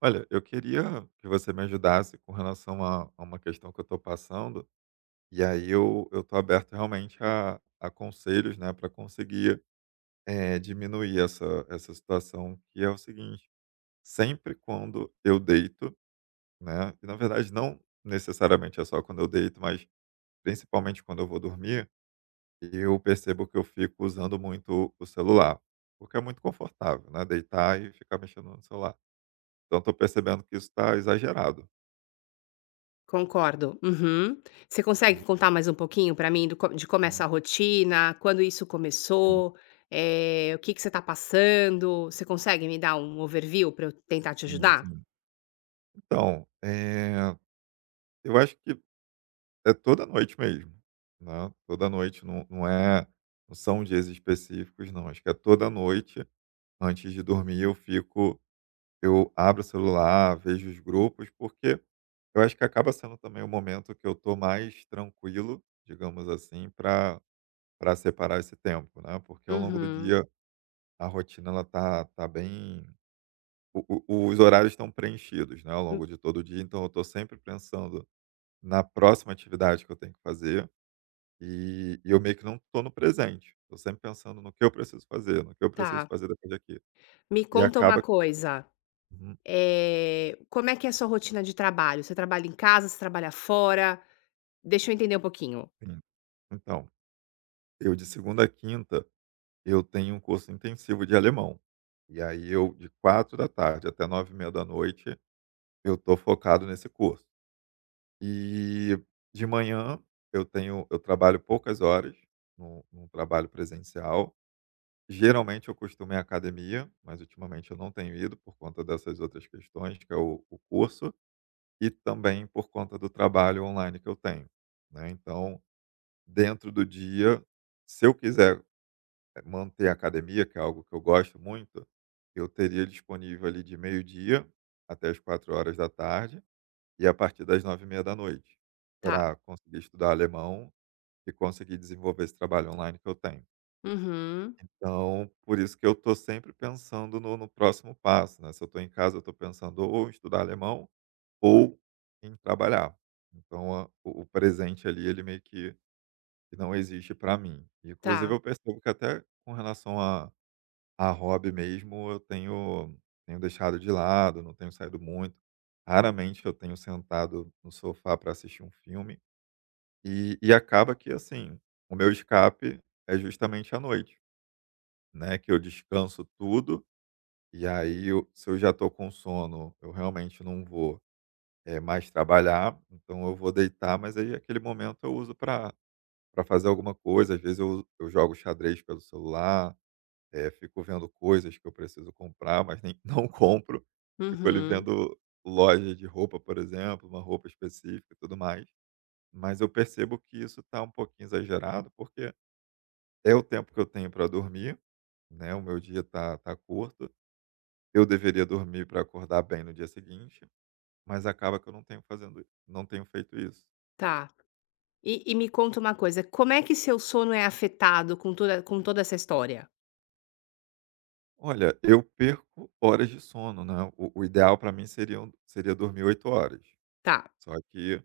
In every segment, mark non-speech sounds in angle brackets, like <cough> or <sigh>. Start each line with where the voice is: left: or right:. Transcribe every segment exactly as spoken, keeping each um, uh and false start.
right: Olha, eu queria que você me ajudasse com relação a, a uma questão que eu estou passando. E aí eu eu estou aberto realmente a, a conselhos, né, para conseguir eh, diminuir essa, essa situação, que é o seguinte: sempre quando eu deito, né, e na verdade não necessariamente é só quando eu deito, mas principalmente quando eu vou dormir, eu percebo que eu fico usando muito o celular, porque é muito confortável, né, deitar e ficar mexendo no celular. Então estou percebendo que isso está exagerado.
left: Concordo. Uhum. Você consegue contar mais um pouquinho para mim do co de como é
right: E
left: essa rotina, quando isso começou, eh, o que que você está passando? Você consegue me dar um overview para eu tentar te
right: sim, sim,
left: ajudar?
right: sim. Então, eh, eu acho que é toda noite mesmo, né, toda noite, não não é não são dias específicos não, acho que é toda noite, antes de dormir eu fico eu abro o celular, vejo os grupos, porque eu acho que acaba sendo também o momento que eu tô mais tranquilo, digamos assim, para para separar esse tempo, né, porque ao longo do
left: Uhum.
right: dia a rotina ela tá tá bem. O o os horários estão preenchidos, né, ao
left: Hum,
right: longo de todo o dia, então eu estou sempre pensando na próxima atividade que eu tenho que fazer, e e eu meio que não estou no presente, estou sempre pensando no que eu preciso fazer, no que eu preciso
left: tá.
right: fazer depois daqui.
left: Me
right: E
left: conta uma
right: acaba
left: coisa,
right: uhum,
left: eh, como é que é a sua rotina de trabalho? Você trabalha em casa, você trabalha fora? Deixa eu entender um pouquinho.
right: sim. Então, eu de segunda a quinta, eu tenho um curso intensivo de alemão, e aí eu de quatro da tarde até nove e meia da noite eu estou focado nesse curso. E de manhã eu tenho eu trabalho poucas horas no num trabalho presencial. Geralmente eu costumo ir à academia, mas ultimamente eu não tenho ido por conta dessas outras questões, que é o o curso, e também por conta do trabalho online que eu tenho, né. Então, dentro do dia, se eu quiser eh, manter a academia, que é algo que eu gosto muito, eu teria disponível ali de meio-dia até as quatro horas da tarde. E a partir das nove e meia da noite
left: Tá.
right: para conseguir estudar alemão e conseguir desenvolver esse trabalho online que eu tenho.
left: Uhum.
right: Então, por isso que eu estou sempre pensando no no próximo passo, né, se eu estou em casa eu estou pensando ou em estudar alemão ou em trabalhar. Então a o o presente ali ele meio que que não existe para mim. Inclusive
left: Tá.
right: eu percebo que até com relação a a hobby mesmo eu tenho tenho deixado de lado, não tenho saído muito. Raramente eu tenho sentado no sofá para assistir um filme. E e acaba que, assim, o meu escape é justamente à noite, né, que eu descanso tudo, e aí eu se eu já tô com sono, eu realmente não vou, eh, mais trabalhar, então eu vou deitar, mas aí aquele momento eu uso para para fazer alguma coisa, às vezes eu eu jogo xadrez pelo celular, eh, fico vendo coisas que eu preciso comprar, mas nem <laughs> não compro, fico ali
left: Uhum.
right: vendo loja de roupa, por exemplo, uma roupa específica e tudo mais, mas eu percebo que isso está um pouquinho exagerado, porque é o tempo que eu tenho para dormir, né, o meu dia tá tá curto. Eu deveria dormir para acordar bem no dia seguinte, mas acaba que eu não tenho fazendo não tenho feito isso.
left: Tá. E e me conta uma coisa, como é que seu sono é afetado com toda com toda essa história?
right: Olha, eu perco horas de sono, né, o o ideal para mim seria um, seria dormir oito horas,
left: Tá.
right: só que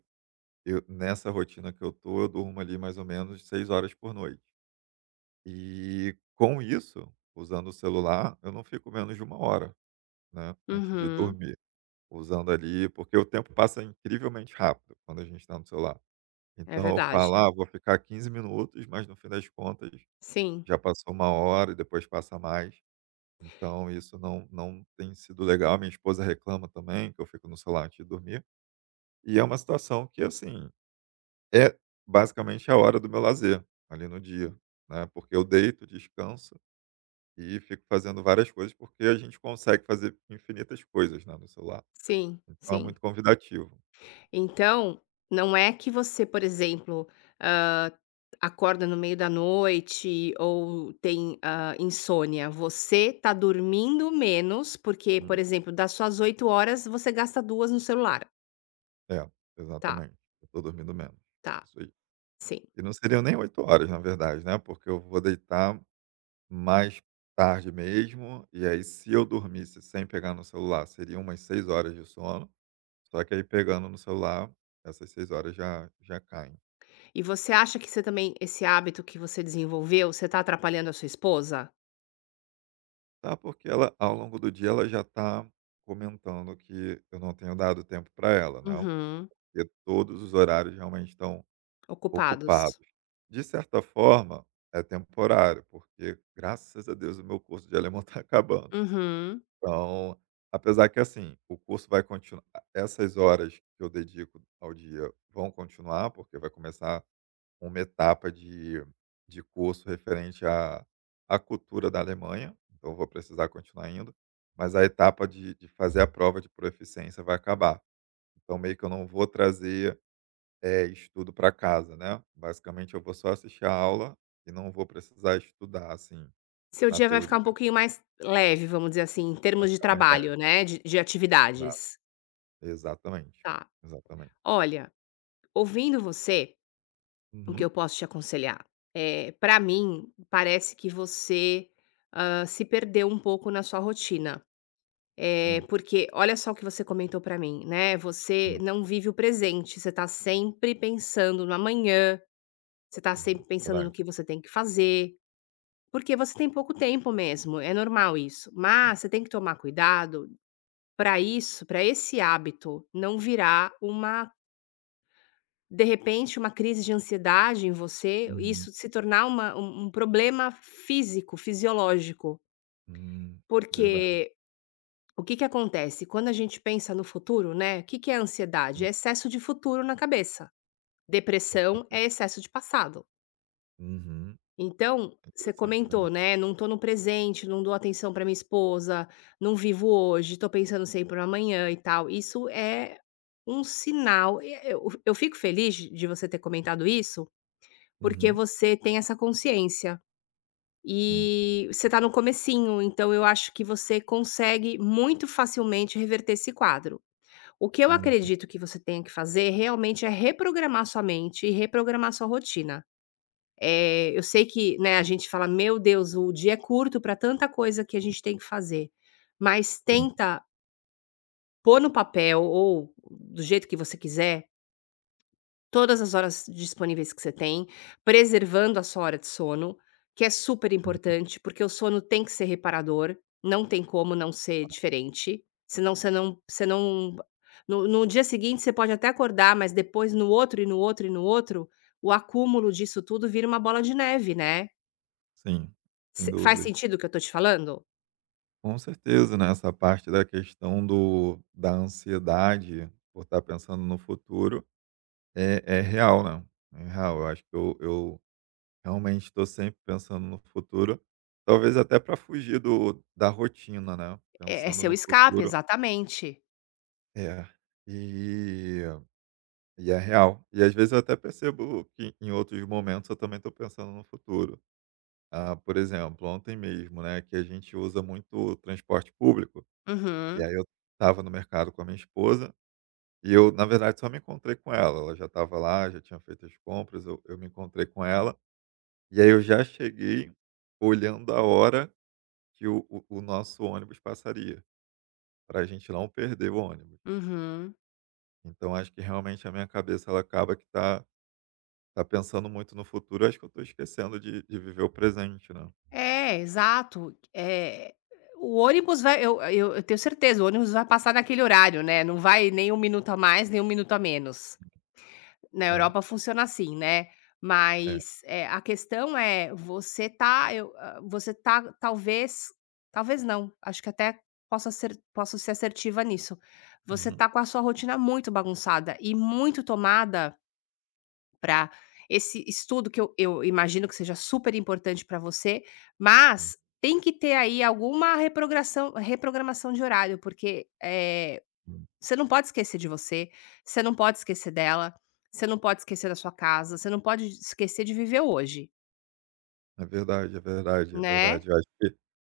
right: eu nessa rotina que eu tô, eu durmo ali mais ou menos seis horas por noite. E com isso, usando o celular, eu não fico menos de uma hora, né, antes de
left: Uhum.
right: dormir. Usando ali porque o tempo passa incrivelmente rápido quando a gente está no celular.
left: É
right: Então eu falo:
left: verdade.
right: "Ah, vou ficar quinze minutos", mas no fim das contas
left: Sim,
right: já passou uma hora e depois passa mais. Então isso não não tem sido legal. Minha esposa reclama também que eu fico no celular antes de dormir. E é uma situação que, assim, é basicamente a hora do meu lazer ali no dia, né, porque eu deito, descanso e fico fazendo várias coisas, porque a gente consegue fazer infinitas coisas, né, no celular.
left: sim,
right: Então é
left: sim.
right: muito convidativo.
left: Então, não é que você, por exemplo, hã, acorda no meio da noite ou tem, hã, insônia, você tá dormindo menos, porque, por
right: Hum.
left: exemplo, das suas oito horas, você gasta duas no celular.
right: É,
left: Tá,
right: exatamente. Eu tô dormindo menos.
left: tá,
right: Isso aí.
left: sim.
right: E não seriam nem oito horas, na verdade, né, porque eu vou deitar mais tarde mesmo, e aí se eu dormisse sem pegar no celular, seriam umas seis horas de sono, só que aí pegando no celular, essas seis horas já já caem.
left: E você acha que você também esse hábito que você desenvolveu, você tá atrapalhando a sua esposa?
right: Tá, porque ela ao longo do dia ela já tá comentando que eu não tenho dado tempo para ela, né,
left: Uhum.
right: porque todos os horários realmente estão
left: Ocupados.
right: ocupados. De certa forma, é temporário, porque graças a Deus o meu curso de alemão está <laughs> acabando.
left: Uhum.
right: Então, apesar que assim, o curso vai continuar essas horas que eu dedico ao dia vão continuar, porque vai começar uma etapa de de curso referente à à cultura da Alemanha, então eu vou precisar continuar indo, mas a etapa de de fazer a prova de proficiência vai acabar. Então meio que eu não vou trazer é, estudo para casa, né. Basicamente eu vou só assistir a aula e não vou precisar estudar, assim,
left: Seu
right: na
left: dia vai ficar
right: teoria,
left: um pouquinho mais leve, vamos dizer assim, em
right: vai
left: termos de
right: ficar mais leve.
left: trabalho, né, de de
right: Exato,
left: atividades.
right: exatamente,
left: Tá.
right: exatamente.
left: Olha, ouvindo você, o que
right: Uhum,
left: eu posso te aconselhar? É, para mim, parece que você, hã, se perdeu um pouco na sua rotina. É
right: sim.
left: porque olha só o que você comentou pra mim, né, você
right: Hum,
left: não vive o presente, você tá sempre pensando no amanhã, você tá
right: uhum,
left: sempre pensando no
right: verdade,
left: que você tem que fazer. Porque você tem pouco tempo mesmo, é normal isso,
right: sim.
left: mas você tem que tomar cuidado para isso, para esse hábito não virar uma de repente, uma crise de ansiedade em você,
right: Uhum,
left: isso se tornar uma um um problema físico, fisiológico.
right: hum, verdade,
left: Porque o que que acontece? Quando a gente pensa no futuro, né? O que que é ansiedade?
right: sim,
left: É excesso de futuro na cabeça.
right: <laughs> é
left: Depressão
right: verdade.
left: é excesso de passado.
right: Uhum,
left: Então,
right: é
left: você
right: interessante, é
left: comentou,
right: verdade.
left: né: "Não tô no presente, não dou atenção pra minha esposa, não vivo hoje, tô pensando sempre no amanhã e tal". Isso é um sinal e eu eu fico feliz de de você ter comentado isso, porque
right: Uhum,
left: você tem essa consciência.
right: sim,
left: E você tá no comecinho, então eu acho que você consegue muito facilmente reverter esse quadro. O que eu
right: uhum,
left: acredito que você tenha que fazer realmente é reprogramar sua mente e reprogramar sua rotina. Eh, eu sei que, né, a gente fala: "Meu Deus, o dia é curto para tanta coisa que a gente tem que fazer", mas
right: sim,
left: tenta pôr no papel ou do jeito que você quiser, todas as horas disponíveis que você tem, preservando a sua hora de sono, que é super
right: uhum,
left: importante, porque o sono tem que ser reparador, não tem como não ser diferente, senão você não você não no no dia seguinte você pode até acordar, mas depois no outro e no outro e no outro, o acúmulo disso tudo vira uma bola de neve, né?
right: sim, sem
left: Se faz
right: dúvidas.
left: sentido o que eu tô te falando?
right: Com certeza, né, essa parte da questão do da ansiedade por estar pensando no futuro é é real, né, é real. Eu acho que eu eu realmente estou sempre pensando no futuro, talvez até para fugir do da rotina, né,
left: É é
right: pensando
left: seu
right: no
left: escape,
right: futuro
left: exatamente.
right: é. E e é real. E às vezes eu até percebo que em outros momentos eu também estou pensando no futuro. Ah, por exemplo, ontem mesmo, né, que a gente usa muito o transporte público, e
left: Uhum,
right: aí eu estava no mercado com a minha esposa e eu, na verdade, só me encontrei com ela, ela já estava lá, já tinha feito as compras, eu eu me encontrei com ela. E aí eu já cheguei olhando a hora que o o o nosso ônibus passaria, para a gente não perder o ônibus.
left: uhum.
right: Então acho que realmente a minha cabeça ela acaba que tá tá pensando muito no futuro, acho que eu tô esquecendo de de viver o presente, né.
left: É, exato. Eh, o ônibus vai eu eu eu tenho certeza, o ônibus vai passar naquele horário, né, não vai nem um minuto a mais, nem um minuto a menos. Na
right: É,
left: Europa funciona assim, né,
right: é.
left: mas, eh, a questão é você tá eu hã, você tá talvez talvez não, acho que até possa ser posso ser assertiva nisso. Você
right: Uhum,
left: tá com a sua rotina muito bagunçada e muito tomada para esse estudo que eu eu imagino que seja super importante para você,
right: uhum.
left: mas tem que ter aí alguma reprogração reprogramação de horário, porque, eh,
right: Uhum.
left: você não pode esquecer de você, você não pode esquecer dela, você não pode esquecer da sua casa, você não pode esquecer de viver o hoje,
right: É verdade, é verdade, é
left: né.
right: verdade. Eu acho que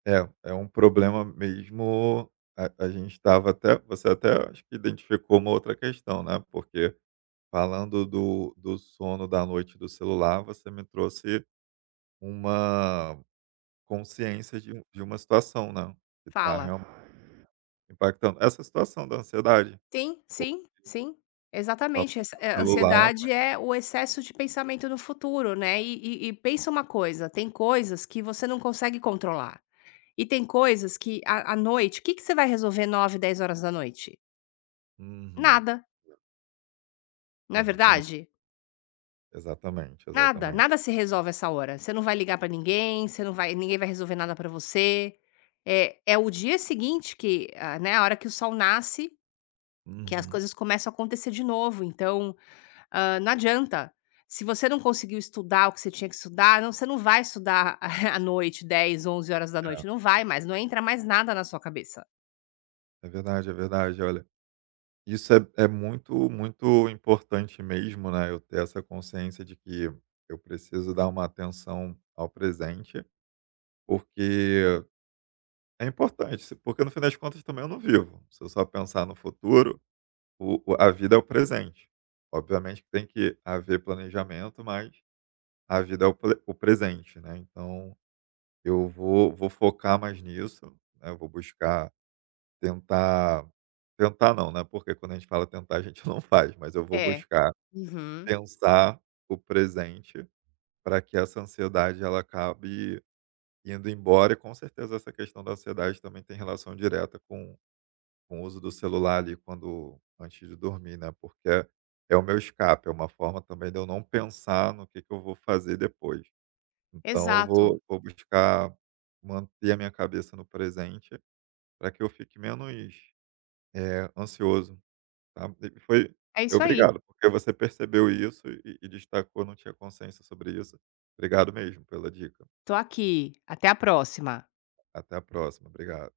right: é, é um problema mesmo a a gente estava até você até acho que identificou uma outra questão, né, porque falando do do sono da noite do celular, você me trouxe uma consciência de um de uma situação, né, que está
left: Fala.
right: realmente impactando. Essa situação da ansiedade,
left: Sim,
right: por
left: sim, sim.
right: causa
left: Exatamente, essa
right: do
left: eh,
right: celular,
left: ansiedade
right: mas
left: é o excesso de pensamento no futuro, né.
right: sim.
left: E e e pensa uma coisa, tem coisas que você não consegue controlar. E tem coisas que à à noite o que que você vai resolver nove, dez horas da noite?
right: Uhum.
left: Nada, não é
right: Exatamente,
left: verdade?
right: exatamente,
left: Nada,
right: exatamente.
left: nada se resolve essa hora. Você não vai ligar pra ninguém, você não vai ninguém vai resolver nada pra você. É é o dia seguinte que, ah, né, a hora que o sol nasce, que as
right: Uhum.
left: coisas começam a acontecer de novo, então, hã, não adianta. Se você não conseguiu estudar o que você tinha que estudar, não você não vai estudar <laughs> à noite, dez, onze horas da noite. Não vai mais, não entra mais nada na sua cabeça.
right: É verdade, é verdade. Olha, isso é é muito, muito importante mesmo, né, eu ter essa consciência de que eu preciso dar uma atenção ao presente, porque é importante, se porque no fim das contas também eu não vivo. Se eu só pensar no futuro. O o a vida é o presente. Obviamente que tem que haver planejamento, mas a vida é o ple o presente, né, então eu vou vou focar mais nisso, né, eu vou buscar tentar tentar não, né, porque quando a gente fala tentar a gente <laughs> não faz, mas eu vou
left: É.
right: buscar
left: Uhum.
right: pensar o presente para que essa ansiedade ela acabe indo embora e com certeza essa questão da ansiedade também tem relação direta com com o uso do celular ali quando antes de dormir, né, porque é é o meu escape, é uma forma também de eu não pensar no que que eu vou fazer depois. Então eu
left: Exato.
right: vou vou buscar manter a minha cabeça no presente para que eu fique menos, eh, ansioso, tá. E foi
left: É isso aí.
right: obrigado, porque você percebeu isso e e destacou, não tinha consciência sobre isso. Obrigado mesmo pela dica.
left: Tô aqui. Até a próxima.
right: Até a próxima, obrigado.